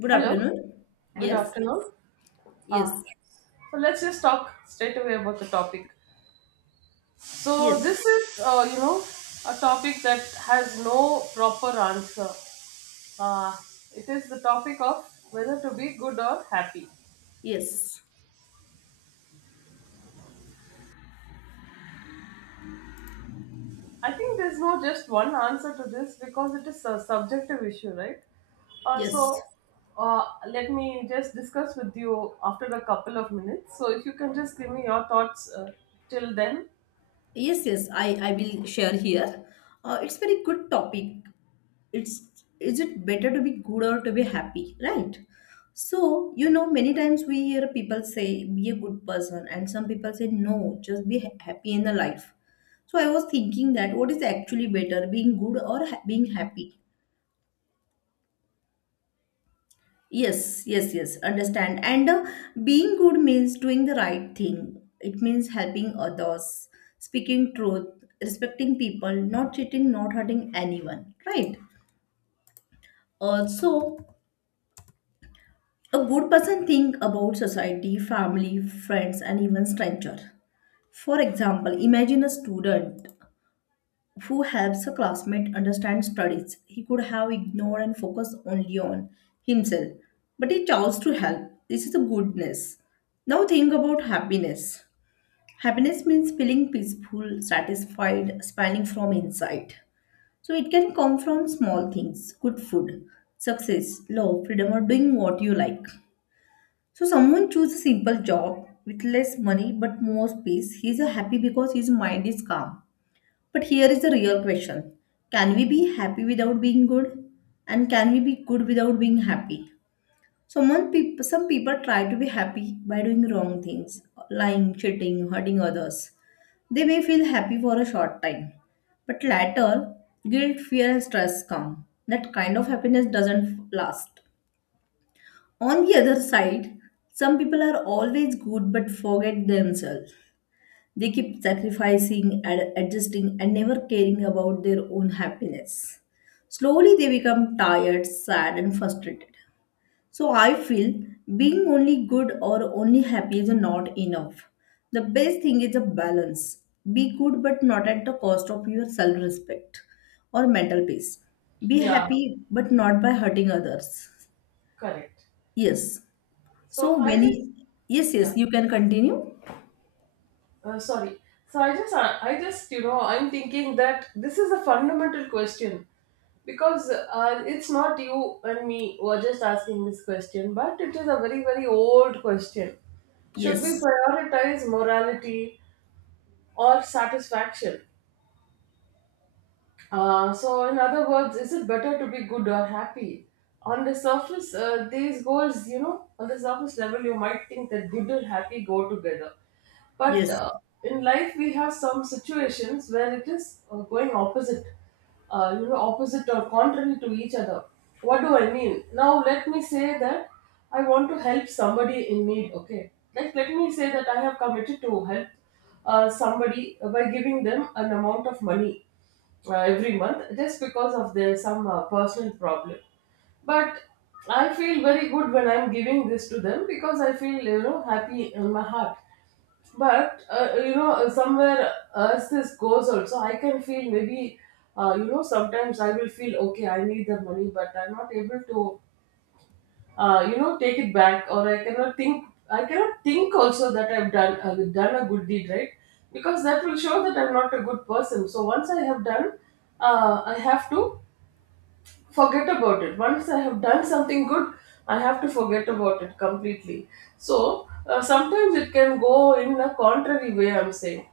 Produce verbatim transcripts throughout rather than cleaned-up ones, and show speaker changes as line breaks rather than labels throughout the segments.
Good
Hello,
afternoon.
good
Yes,
afternoon. Uh,
yes,
so let's just talk straight away about the topic. So
Yes,
this is, uh, you know, a topic that has no proper answer. Uh, it is the topic of whether to be good or happy.
yes,
I think there's no just one answer to this because it is a subjective issue, right? Uh, so
yes,
uh, let me just discuss with you after a couple of minutes. So if you can just give me your thoughts uh, till then.
yes, yes. I I will share here. Uh, it's very good topic. It's is it better to be good or to be happy, right? So, you know, many times we hear people say be a good person, and some people say no, just be ha- happy in the life. So I was thinking that what is actually better, being good or ha- being happy? Yes, yes, yes, understand. And uh, Being good means doing the right thing. It means helping others, speaking truth, respecting people, not cheating, not hurting anyone, right? Also, a good person think about society, family, friends, and even stranger. For example, imagine a student who helps a classmate understand studies he could have ignored and focused only on himself. But he chose to help. This is a goodness. Now think about happiness. Happiness means feeling peaceful, satisfied, smiling from inside. So it can come from small things, good food, success, love, freedom, or doing what you like. So someone chooses a simple job with less money but more peace. He's a happy because his mind is calm. But here is the real question. Can we be happy without being good? And can we be good without being happy? Someone peop- some people try to be happy by doing wrong things, lying, cheating, hurting others. They may feel happy for a short time, but later, guilt, fear, and stress come. That kind of happiness doesn't last. On the other side, some people are always good but forget themselves. They keep sacrificing, ad- adjusting, and never caring about their own happiness. Slowly, they become tired, sad, and frustrated. So, I feel being only good or only happy is not enough. The best thing is a balance. Be good, but not at the cost of your self respect or mental peace. Be
Yeah,
happy, but not by hurting others.
correct.
Yes.
So
So,
I
when he,
just.
yes,
Yeah.
yes, you can continue.
Uh, sorry. So I just, uh, I just, you know, I'm thinking that this is a fundamental question because uh, it's not you and me who are just asking this question, but it is a very, very old question. Should we
Yes,
prioritize morality or satisfaction? Uh, so, in other words, is it better to be good or happy? On the surface, uh, these goals, you know, on the surface level, you might think that good and happy go together. But
yes.
uh, in life, we have some situations where it is uh, going opposite, uh, you know, opposite or contrary to each other. What do I mean? Now, let me say that I want to help somebody in need, okay? Like, let me say that I have committed to help uh, somebody by giving them an amount of money uh, every month just because of their some uh, personal problem, but I feel very good when I'm giving this to them because I feel, you know happy in my heart. But uh, you know uh, somewhere, as this goes also, I can feel maybe uh, you know sometimes I will feel, okay, I need the money but I'm not able to uh, you know take it back. Or I cannot think, i cannot think also, that I've done uh, done a good deed, right? Because that will show that I'm not a good person. So once I have done, uh, I have to forget about it. Once I have done something good, I have to forget about it completely. So uh, sometimes it can go in a contrary way. I'm saying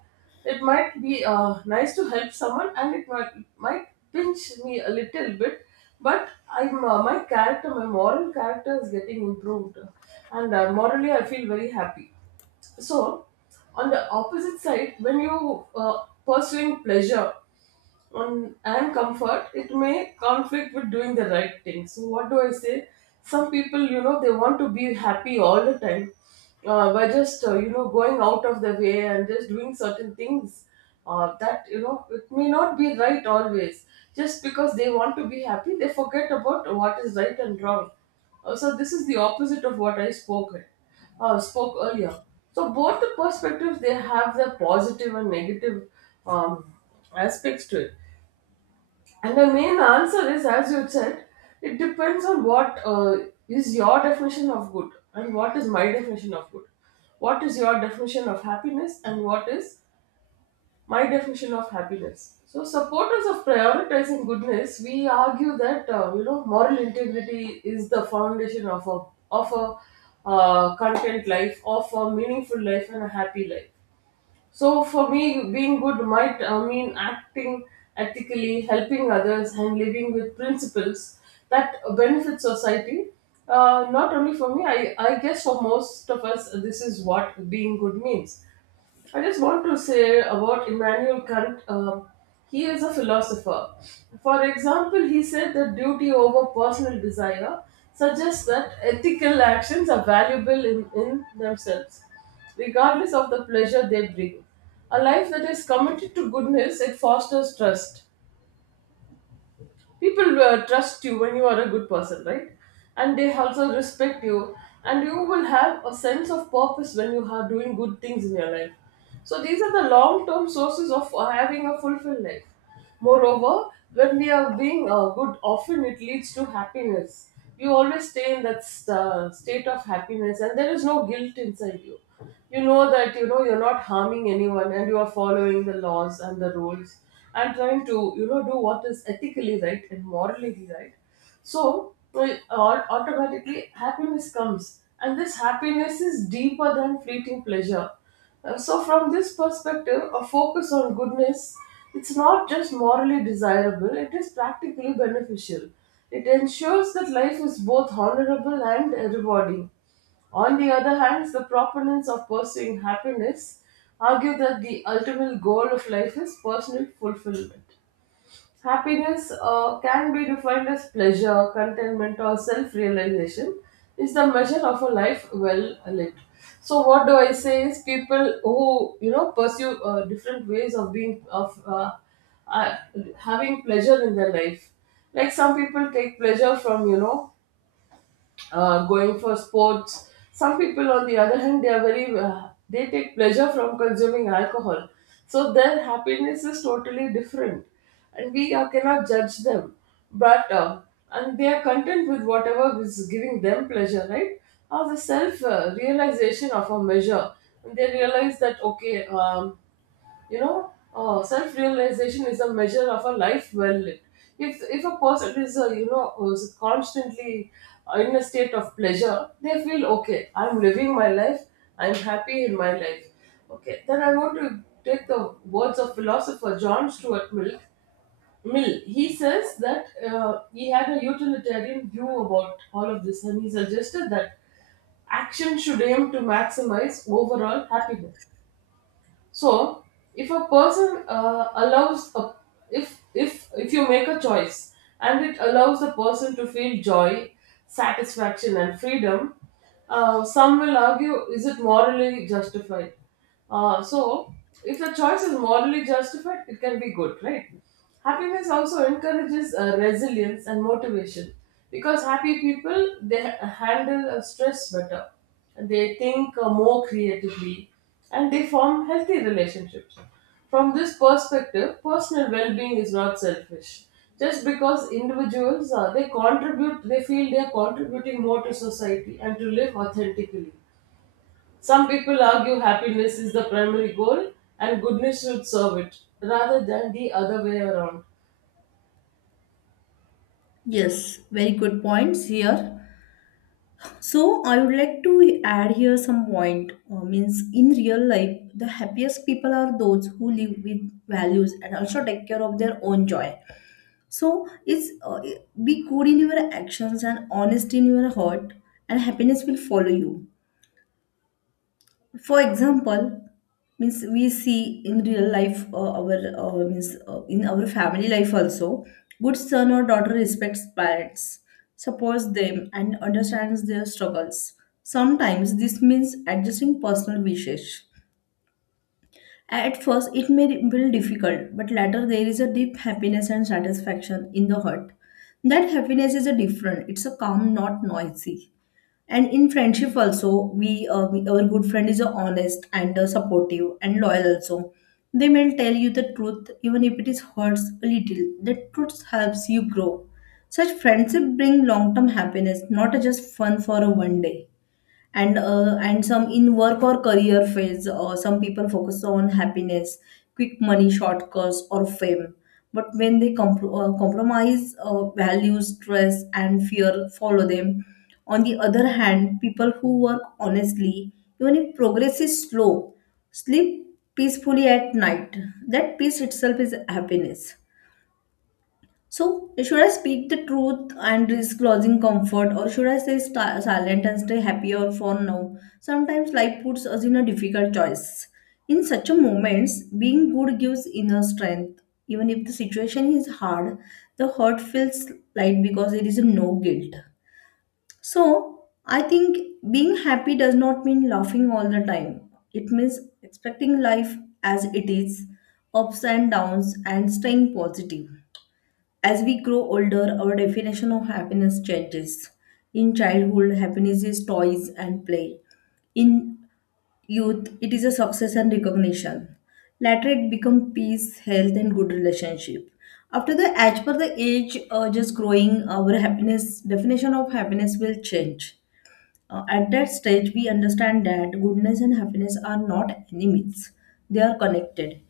it might be uh, nice to help someone, and it might might pinch me a little bit, but I'm uh, my character, my moral character is getting improved, and uh, morally I feel very happy. So on the opposite side, when you uh, pursuing pleasure on and comfort, it may conflict with doing the right thing. So what do I say? Some people, you know, they want to be happy all the time uh, by just uh, you know going out of the way and just doing certain things uh, that, you know it may not be right always. Just because they want to be happy, they forget about what is right and wrong. Uh, so this is the opposite of what I spoke uh, spoke earlier. So both the perspectives, they have their positive and negative um, aspects to it. And the main answer is, as you said, it depends on what uh, is your definition of good and what is my definition of good. What is your definition of happiness and what is my definition of happiness? So, supporters of prioritizing goodness, we argue that uh, you know moral integrity is the foundation of a of a uh, content life, of a meaningful life, and a happy life. So for me, being good might uh, mean acting ethically, helping others, and living with principles that benefit society. Uh, not only for me, I, I guess for most of us, this is what being good means. I just want to say about Immanuel Kant. Uh, he is a philosopher. For example, he said that duty over personal desire suggests that ethical actions are valuable in, in themselves, regardless of the pleasure they bring. A life that is committed to goodness, it fosters trust. People uh, trust you when you are a good person, right? And they also respect you, and you will have a sense of purpose when you are doing good things in your life. So these are the long-term sources of uh, having a fulfilled life. Moreover, when we are being uh, good, often it leads to happiness. You always stay in that st- uh, state of happiness, and there is no guilt inside you. You know that, you know you're not harming anyone and you are following the laws and the rules and trying to, you know do what is ethically right and morally right. So, well, au- automatically happiness comes, and this happiness is deeper than fleeting pleasure. Uh, so from this perspective, a focus on goodness, it's not just morally desirable, it is practically beneficial. It ensures that life is both honorable and uh, rewarding. On the other hand, the proponents of pursuing happiness argue that the ultimate goal of life is personal fulfillment. Happiness, uh, can be defined as pleasure, contentment, or self realization, is the measure of a life well lived. So, what do I say is people who, you know pursue uh, different ways of being of uh, uh, having pleasure in their life. Like some people take pleasure from, you know uh, going for sports. Some people, on the other hand, they are very uh, they take pleasure from consuming alcohol, so their happiness is totally different, and we uh, cannot judge them. But uh, and they are content with whatever is giving them pleasure, right? Or the self uh, realization of a measure, they realize that, okay. Um, you know, uh, self-realization is a measure of a life well lived. If if a person is, uh, you know is constantly in a state of pleasure, they feel, okay, I'm living my life. I'm happy in my life. Okay, then I want to take the words of philosopher John Stuart Mill. Mill, he says that uh, he had a utilitarian view about all of this, and he suggested that action should aim to maximize overall happiness. So, if a person uh, allows a, if if if you make a choice and it allows the person to feel joy, satisfaction, and freedom, uh, some will argue, is it morally justified? Uh, so, if the choice is morally justified, it can be good, right? Happiness also encourages uh, resilience and motivation, because happy people, they ha- handle uh, stress better, they think uh, more creatively, and they form healthy relationships. From this perspective, personal well-being is not selfish. Just because individuals, uh, they contribute, they feel they are contributing more to society and to live authentically. Some people argue happiness is the primary goal and goodness should serve it rather than the other way around.
Yes, very good points here. So I would like to add here some point. Uh, means in real life, the happiest people are those who live with values and also take care of their own joy. So it's uh, be good in your actions and honest in your heart, and happiness will follow you. For example, means we see in real life, uh, our uh, means, uh, in our family life also, good son or daughter respects parents, supports them and understands their struggles. Sometimes this means adjusting personal wishes. At first, it may feel difficult, but later there is a deep happiness and satisfaction in the heart. That happiness is a different. It's a calm, not noisy. And in friendship also, we, uh, we- our good friend is a honest and uh, supportive and loyal also. They may tell you the truth even if it is hurts a little. The truth helps you grow. Such friendship bring long-term happiness, not just fun for a one day. And uh, and some in work or career phase, uh, some people focus on happiness, quick money shortcuts or fame, but when they comp- uh, compromise uh, values, stress and fear follow them. On the other hand, people who work honestly, even if progress is slow, sleep peacefully at night. That peace itself is happiness. So, should I speak the truth and risk losing comfort, or should I stay sta- silent and stay happier for now? Sometimes life puts us in a difficult choice. In such a moments, being good gives inner strength. Even if the situation is hard, the hurt feels light because there is no guilt. So, I think being happy does not mean laughing all the time. It means expecting life as it is, ups and downs, and staying positive. As we grow older, our definition of happiness changes. In childhood, happiness is toys and play. In youth, it is a success and recognition. Later, it becomes peace, health, and good relationship. After the as per the age, uh, just growing, our happiness definition of happiness will change. Uh, at that stage, we understand that goodness and happiness are not enemies; they are connected.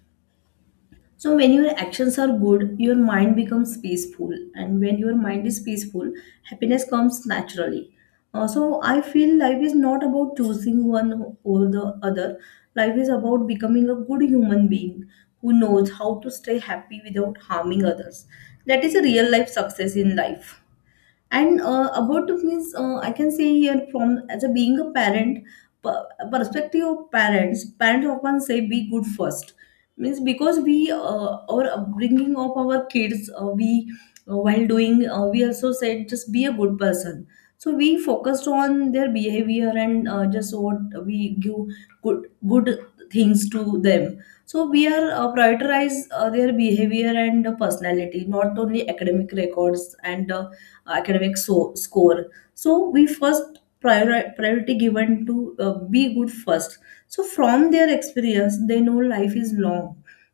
So when your actions are good, your mind becomes peaceful, and when your mind is peaceful, happiness comes naturally. Uh, so I feel life is not about choosing one over the other. Life is about becoming a good human being who knows how to stay happy without harming others. That is a real life success in life. And uh, about means, uh, I can say here from as a being a parent per- perspective of parents. Parents often say be good first means because we, uh, our upbringing of our kids, uh, we uh, while doing, uh, we also said just be a good person. So we focused on their behavior and, uh, just what we give good good things to them. So we are, uh, prioritize uh, their behavior and personality, not only academic records and. Uh, academic so- score, so we first priori- priority given to uh, be good first. So from their experience they know life is long.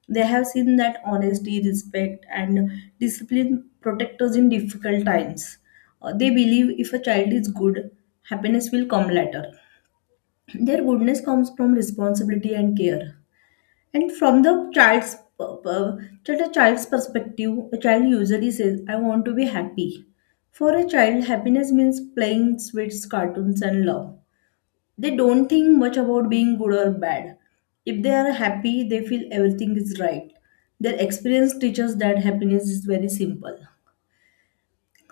They have seen that honesty, respect, and discipline protect us in difficult times. Uh, they believe if a child is good, happiness will come later. Their goodness comes from responsibility and care. And from the child's per- per- from the child's perspective, a child usually says, "I want to be happy." For a child, happiness means playing sweets, cartoons, and love. They don't think much about being good or bad. If they are happy, they feel everything is right. Their experience teaches that happiness is very simple.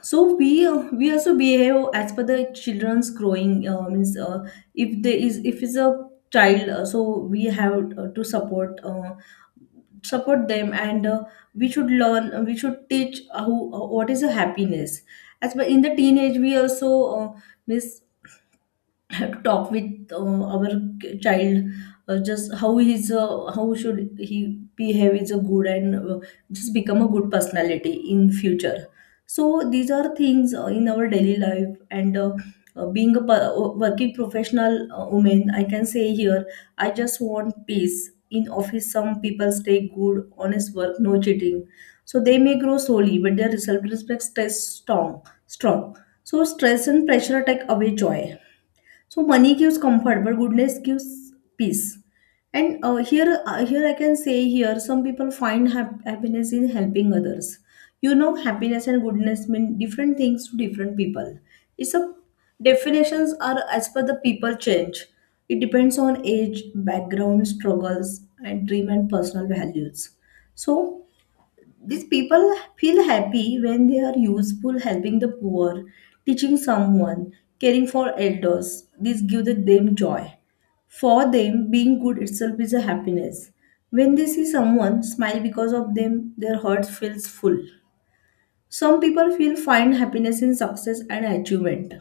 So we uh, we also behave as per the children's growing, uh, means uh, if there is if it's a child, uh, so we have uh, to support. Uh, support them, and uh, we should learn, uh, we should teach, uh, who uh, what is a happiness as well. In the teenage we also, uh, miss, have to talk with, uh, our k- child, uh, just how he's, uh, how should he behave is a good, and, uh, just become a good personality in future. So these are things, uh, in our daily life, and uh, uh, being a per- uh, working professional, uh, woman, I can say here I just want peace. In office some people stay good, honest work, no cheating. So they may grow slowly but their self-respect stays strong strong So stress and pressure take away joy. So money gives comfort, but goodness gives peace. And uh, here, uh, here I can say here, some people find hap- happiness in helping others. You know, happiness and goodness mean different things to different people. It's a definitions are as per the people change. It depends on age, background, struggles, and dream and personal values. So these people feel happy when they are useful, helping the poor, teaching someone, caring for elders. This gives them joy. For them, being good itself is a happiness. When they see someone smile because of them, their heart feels full. Some people feel find happiness in success and achievement.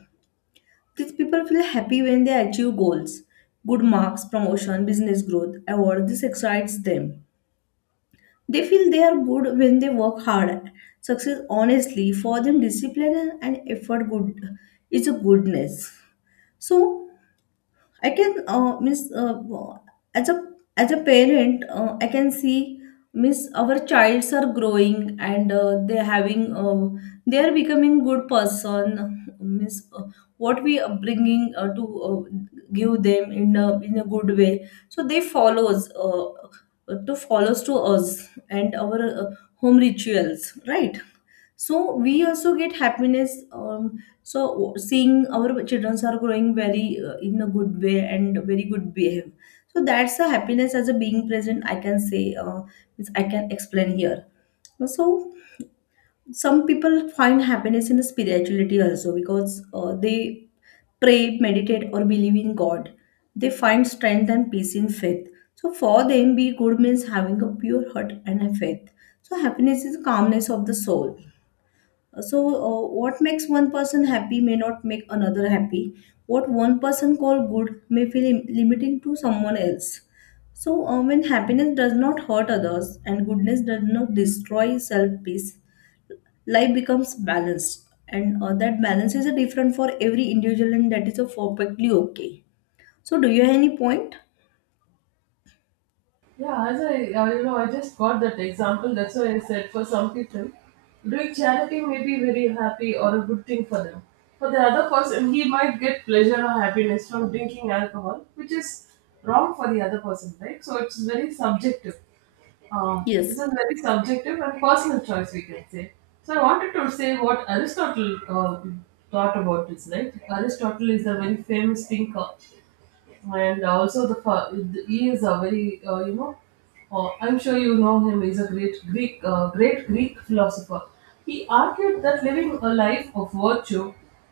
These people feel happy when they achieve goals, good marks, promotion, business growth, award. This excites them. They feel they are good when they work hard. Success, honestly, for them, discipline and effort good is a goodness. So I can, uh, miss, uh, as a as a parent, uh, I can see miss our childs are growing, and uh, they having uh, they are becoming good person. Miss, uh, what we are bringing, uh, to uh, give them in a in a good way, so they follows uh, to follows to us and our, uh, home rituals, right? So we also get happiness. Um, so seeing our children are growing very, uh, in a good way and very good behave. So that's a happiness as a being present I can say, uh, means I can explain here. So some people find happiness in the spirituality also because, uh, they pray, meditate, or believe in god. They find strength and peace in faith. So for them be good means having a pure heart and a faith. So happiness is calmness of the soul. So, uh, what makes one person happy may not make another happy. What one person call good may feel im- limiting to someone else. So, uh, when happiness does not hurt others and goodness does not destroy self peace, life becomes balanced, and uh, that balance is a different for every individual, and that is a perfectly okay. So, do you have any point?
Yeah, as I, uh, you know, I just got that example. That's why I said for some people, doing charity may be very happy or a good thing for them. For the other person, he might get pleasure or happiness from drinking alcohol, which is wrong for the other person, right? So it's very subjective. Uh,
Yes.
this is very subjective and personal choice, we can say. So I wanted to say what Aristotle uh, thought about this, right? Aristotle is a very famous thinker, and also the fa- he is a very uh, you know uh, I'm sure you know him, he's a great greek uh, great greek philosopher. He argued that living a life of virtue,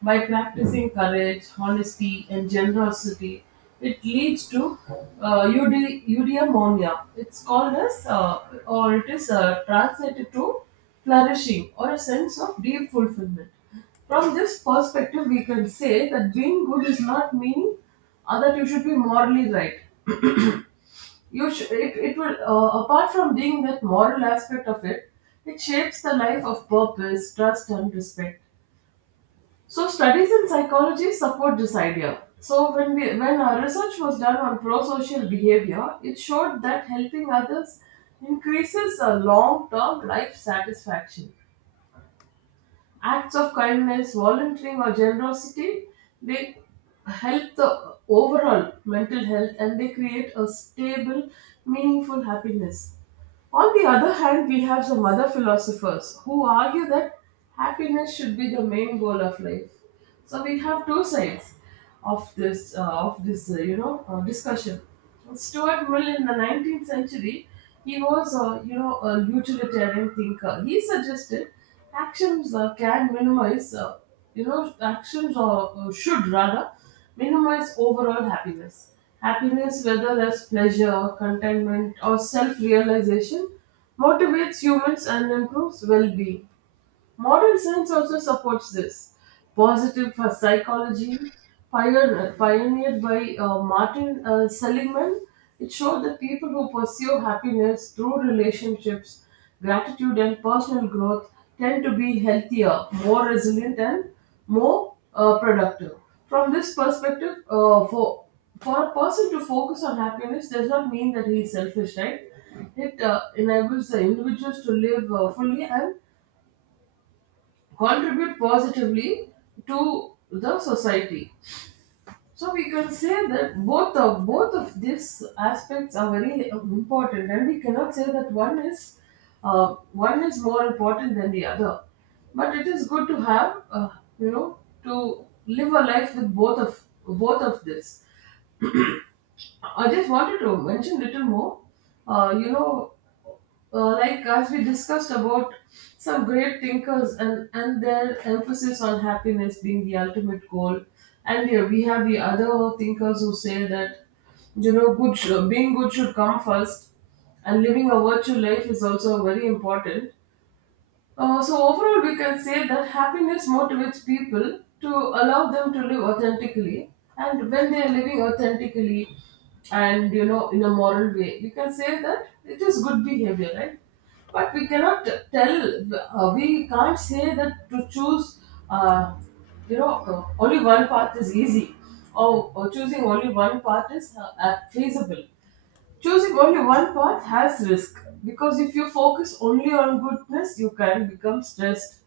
by practicing courage, honesty, and generosity, it leads to uh, eudi- eudaimonia, it's called as, uh, or it is uh, translated to flourishing, or a sense of deep fulfillment. From this perspective, we can say that being good is not meaning uh, that you should be morally right. You sh- it, it will, uh, apart from being that moral aspect of it, it shapes the life of purpose, trust, and respect. So studies in psychology support this idea. So when we when our research was done on prosocial behavior, it showed that helping others increases a long-term life satisfaction. Acts of kindness, volunteering, or generosity, they help the overall mental health and they create a stable, meaningful happiness. On the other hand, we have some other philosophers who argue that happiness should be the main goal of life. So we have two sides of this uh, of this uh, you know uh, discussion. Stuart Mill, in the nineteenth century, he was, a you know a utilitarian thinker. He suggested actions uh, can minimize, uh, you know actions or uh, should rather minimize overall happiness. Happiness, whether as pleasure, contentment, or self realization, motivates humans and improves well being. Modern science also supports this. Positive for psychology, pioneer, pioneered by uh, Martin uh, Seligman, it showed that people who pursue happiness through relationships, gratitude, and personal growth tend to be healthier, more resilient, and more uh, productive. From this perspective, uh, for for a person to focus on happiness does not mean that he is selfish, right? It uh, enables the individuals to live uh, fully and contribute positively to the society. So we can say that both of both of these aspects are very important, and we cannot say that one is uh, one is more important than the other, but it is good to have uh, you know to live a life with both of both of this. I just wanted to mention little more. Uh, you know, uh, like as we discussed about some great thinkers and, and their emphasis on happiness being the ultimate goal. And here we have the other thinkers who say that, you know, good sh- being good should come first, and living a virtual life is also very important. Uh, so overall, we can say that happiness motivates people to allow them to live authentically, and when they are living authentically, and, you know, in a moral way, we can say that it is good behavior, right? But we cannot tell, uh, we can't say that to choose, uh, you know, uh, only one path is easy, or, or choosing only one path is uh, uh, feasible. Choosing only one path has risk, because if you focus only on goodness, you can become stressed,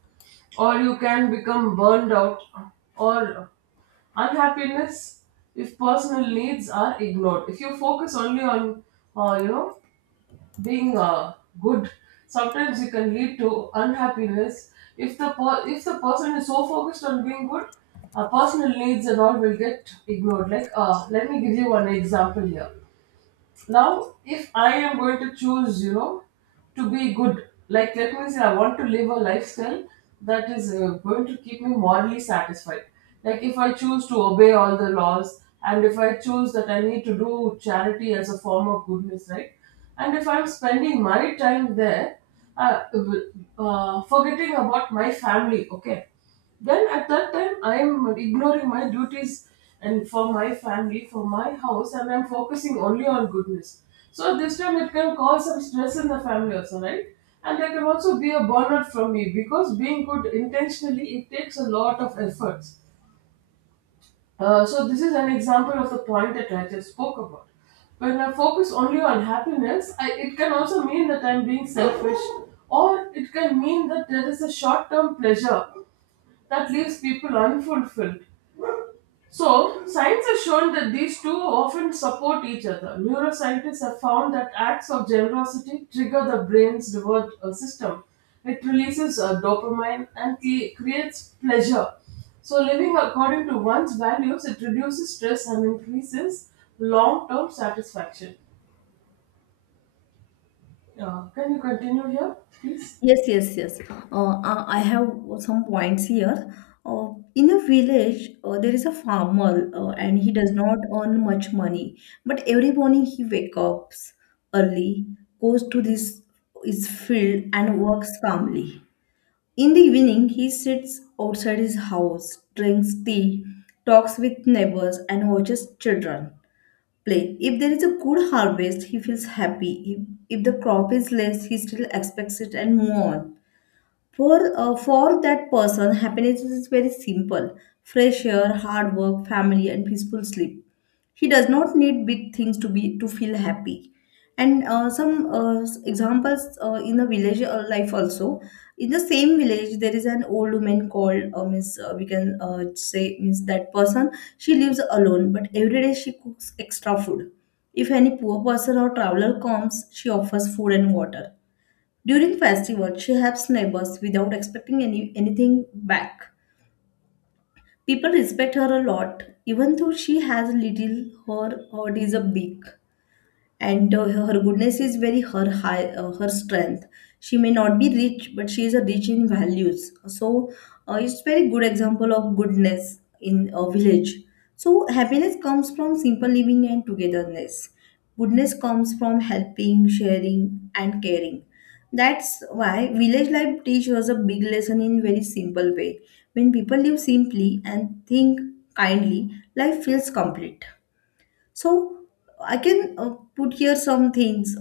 or you can become burned out, or unhappiness if personal needs are ignored. If you focus only on, uh, you know, being uh, good, sometimes you can lead to unhappiness. If the per- if the person is so focused on being good, uh, personal needs and all will get ignored. Like, uh, let me give you one example here. Now if I am going to choose, you know, to be good, like let me say I want to live a lifestyle that is uh, going to keep me morally satisfied. Like if I choose to obey all the laws, and if I choose that I need to do charity as a form of goodness, right, and if I'm spending my time there, uh, uh, forgetting about my family, okay, then at that time, I am ignoring my duties and for my family, for my house, and I'm focusing only on goodness. So this time it can cause some stress in the family also, right? And there can also be a burnout from me, because being good intentionally, it takes a lot of efforts. Uh, so this is an example of the point that I just spoke about. When I focus only on happiness, I, it can also mean that I'm being selfish, or it can mean that there is a short term pleasure that leaves people unfulfilled. So, science has shown that these two often support each other. Neuroscientists have found that acts of generosity trigger the brain's reward uh, system. It releases uh, dopamine and cre- creates pleasure. So, living according to one's values, it reduces stress and increases long term satisfaction. Uh, can you continue here, please?
Yes, yes, yes. Uh, uh, I have some points here. Uh, in a village, uh, there is a farmer, uh, and he does not earn much money. But every morning he wakes up early, goes to this his field, and works calmly. In the evening, he sits outside his house, drinks tea, talks with neighbors, and watches children play. If there is a good harvest, he feels happy. If, if the crop is less, he still expects it and move on. For, uh, for that person, happiness is very simple fresh air, hard work, family, and peaceful sleep. He does not need big things to be to feel happy. And uh, some uh, s- examples uh, in the village uh, life also. In the same village, there is an old woman called uh, Miss. Uh, we can uh, say Miss that person. She lives alone, but every day she cooks extra food. If any poor person or traveler comes, she offers food and water during festival, she helps neighbors without expecting any anything back. People respect her a lot, even though she has little. Her heart is a big, and uh, her goodness is very her high, uh, her strength. She may not be rich, but she is a rich in values. So uh, it's very good example of goodness in a village. So happiness comes from simple living and togetherness, goodness comes from helping, sharing, and caring. That's why village life teaches us a big lesson in very simple way. When people live simply and think kindly, life feels complete. So I can uh, put here some things.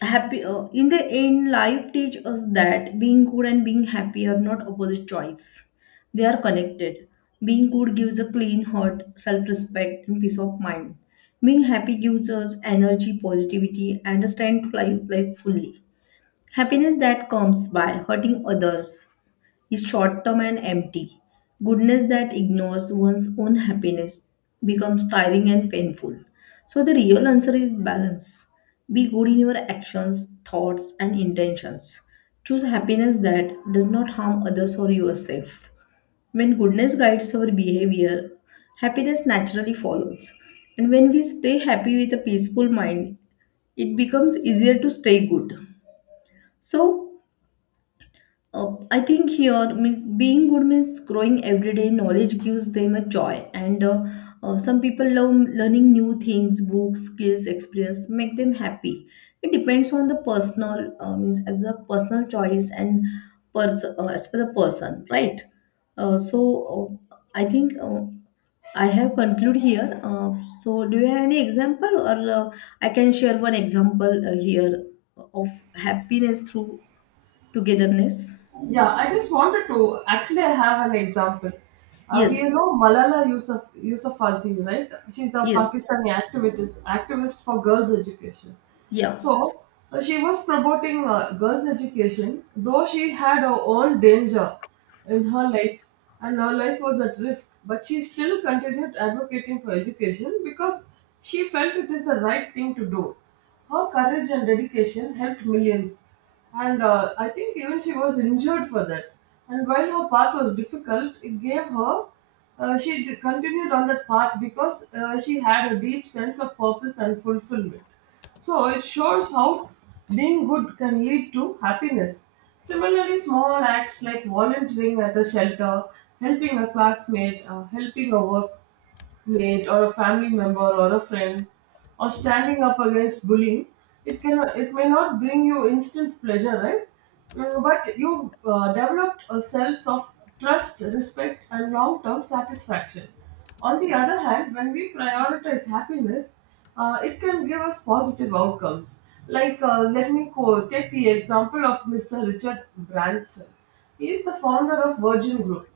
Happy uh, in the end, life teach us that being good and being happy are not opposite choice. They are connected. Being good gives a clean heart, self-respect, and peace of mind. Being happy gives us energy, positivity, and a stand to life, life fully. Happiness that comes by hurting others is short term and empty. Goodness that ignores one's own happiness becomes tiring and painful. So, the real answer is balance. Be good in your actions, thoughts, and intentions. Choose happiness that does not harm others or yourself. When goodness guides our behavior, happiness naturally follows. And when we stay happy with a peaceful mind, it becomes easier to stay good. So, uh, I think here means being good means growing everyday knowledge gives them a joy, and uh, uh, some people love learning new things, books, skills, experience make them happy. It depends on the personal uh, means as a personal choice and pers- uh, as per the person, right? Uh, so uh, I think uh, I have conclude here. Uh, so do you have any example, or uh, I can share one example uh, here of happiness through togetherness?
Yeah, I just wanted to actually I have an example. Uh, we
Yes,
know Malala Yousaf, Yousafzai, right? She's a
yes,
Pakistani activist activist for girls' education.
yeah.
So uh, she was promoting uh, girls' education, though she had her own danger in her life, and her life was at risk. But she still continued advocating for education because she felt it is the right thing to do. Her courage and dedication helped millions. And uh, I think even she was injured for that. And while her path was difficult, it gave her, uh, she d- continued on that path because uh, she had a deep sense of purpose and fulfillment. So it shows how being good can lead to happiness. Similarly, small acts like volunteering at a shelter, helping a classmate, uh, helping a work mate or a family member or a friend, or standing up against bullying, it can, it may not bring you instant pleasure, right? Mm, but you uh, developed a sense of trust, respect, and long-term satisfaction. On the other hand, when we prioritize happiness, uh, it can give us positive outcomes. Like, uh, let me quote, take the example of Mr. Richard Branson. He is the founder of Virgin Group.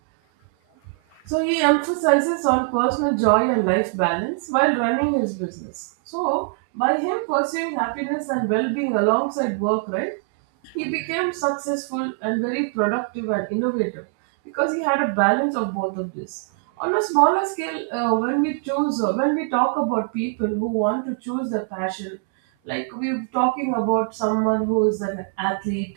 So he emphasizes on personal joy and life balance while running his business. So by him pursuing happiness and well-being alongside work, right, he became successful and very productive and innovative because he had a balance of both of this. On a smaller scale, uh, when we choose, uh, when we talk about people who want to choose their passion, like we we're talking about someone who is an athlete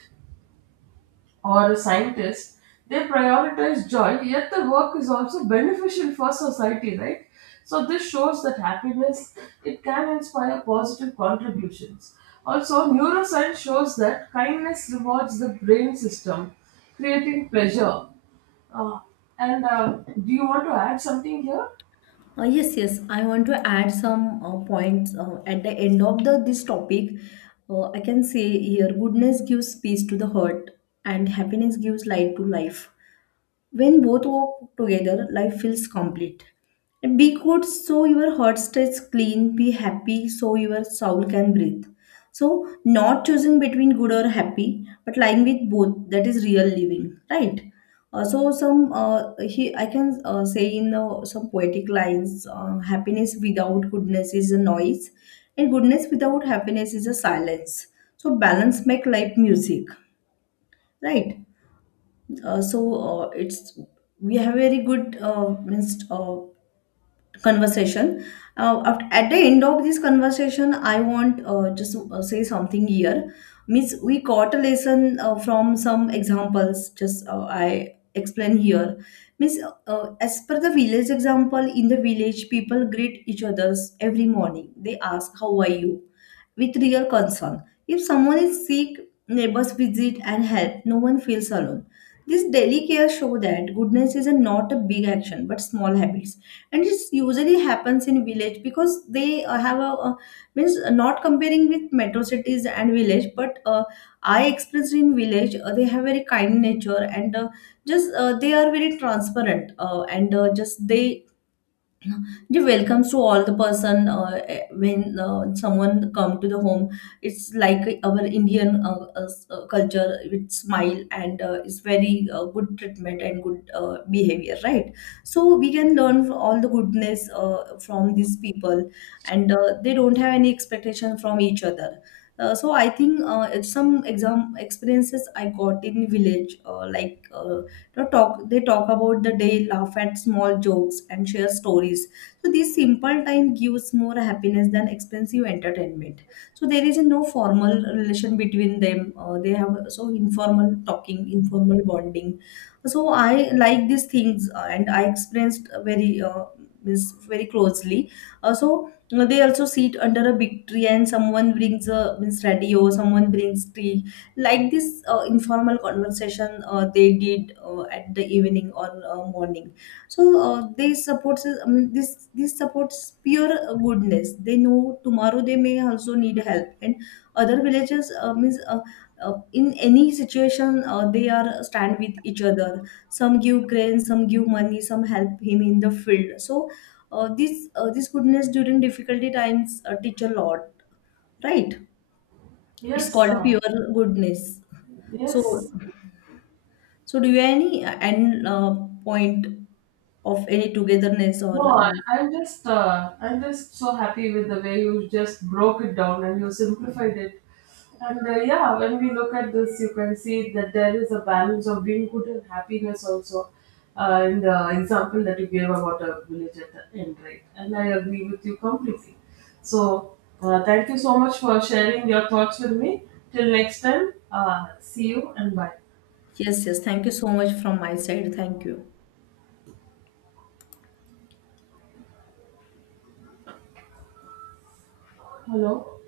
or a scientist, they prioritize joy, yet the work is also beneficial for society, right? So this shows that happiness, it can inspire positive contributions. Also, neuroscience shows that kindness rewards the brain system, creating pleasure. Uh, and uh, Do you want to add something here?
Uh, yes, yes. I want to add some uh, points uh, at the end of the this topic. Uh, I can say here, goodness gives peace to the heart, and happiness gives light to life. When both work together, life feels complete. Be good so your heart stays clean. Be happy so your soul can breathe. So, not choosing between good or happy, but lying with both, that is real living, right? Uh, so, some uh, he, I can uh, say in uh, some poetic lines. Uh, happiness without goodness is a noise, and goodness without happiness is a silence. So, balance make life music, right? Uh, so uh, it's we have very good uh, means uh, conversation. Uh, aft- at the end of this conversation, I want uh, just to uh, say something here means we got a lesson uh, from some examples just uh, I explain here means uh, as per the village example, in the village people greet each others every morning, they ask how are you with real concern. If someone is sick, neighbors visit and help. No one feels alone. This daily care show that goodness is a, not a big action but small habits, and it usually happens in village because they uh, have a, a means uh, not comparing with metro cities and village, but uh, I experienced in village. Uh, they have very kind nature, and uh, just uh, they are very transparent, uh, and uh, just they the welcomes to all the person, uh, eh, when uh, someone come to the home, it's like our indian uh, uh, s- uh, culture with smile, and uh, it's very uh, good treatment and good uh, behavior, right? So we can learn all the goodness uh, from these people, and uh, they don't have any expectation from each other. Uh, so I think uh, it's some exam experiences I got in village, uh, like uh, to talk, they talk about the day, laugh at small jokes, and share stories. So this simple time gives more happiness than expensive entertainment. So there is a no formal relation between them. Uh, they have uh, so informal talking, informal bonding. So I like these things, uh, and I experienced uh, very uh, means very closely. Uh, so you they also sit under a big tree, and someone brings a means radio, someone brings tea. Like this uh, informal conversation uh, they did uh, at the evening or uh, morning. So uh, they supports, I mean, this this supports pure uh, goodness. They know tomorrow they may also need help, and other villages uh, means uh, uh, in any situation uh, they are stand with each other. Some give grain, some give money, some help him in the field. So uh, this uh, this goodness during difficulty times uh, teach a lot, right? It's
Yes,
called
uh,
pure goodness. So
yes.
so, do you have any uh, end uh, point of any togetherness or?
No, I-
Um,
I'm just uh, I'm just so happy with the way you just broke it down and you simplified it. And uh, yeah, when we look at this, you can see that there is a balance of being good and happiness also uh, in the example that you gave about a village at the end, right? And I agree with you completely. So uh, thank you so much for sharing your thoughts with me. Till next time, uh, see you and bye.
yes, yes. Thank you so much from my side. Thank you.
Hello.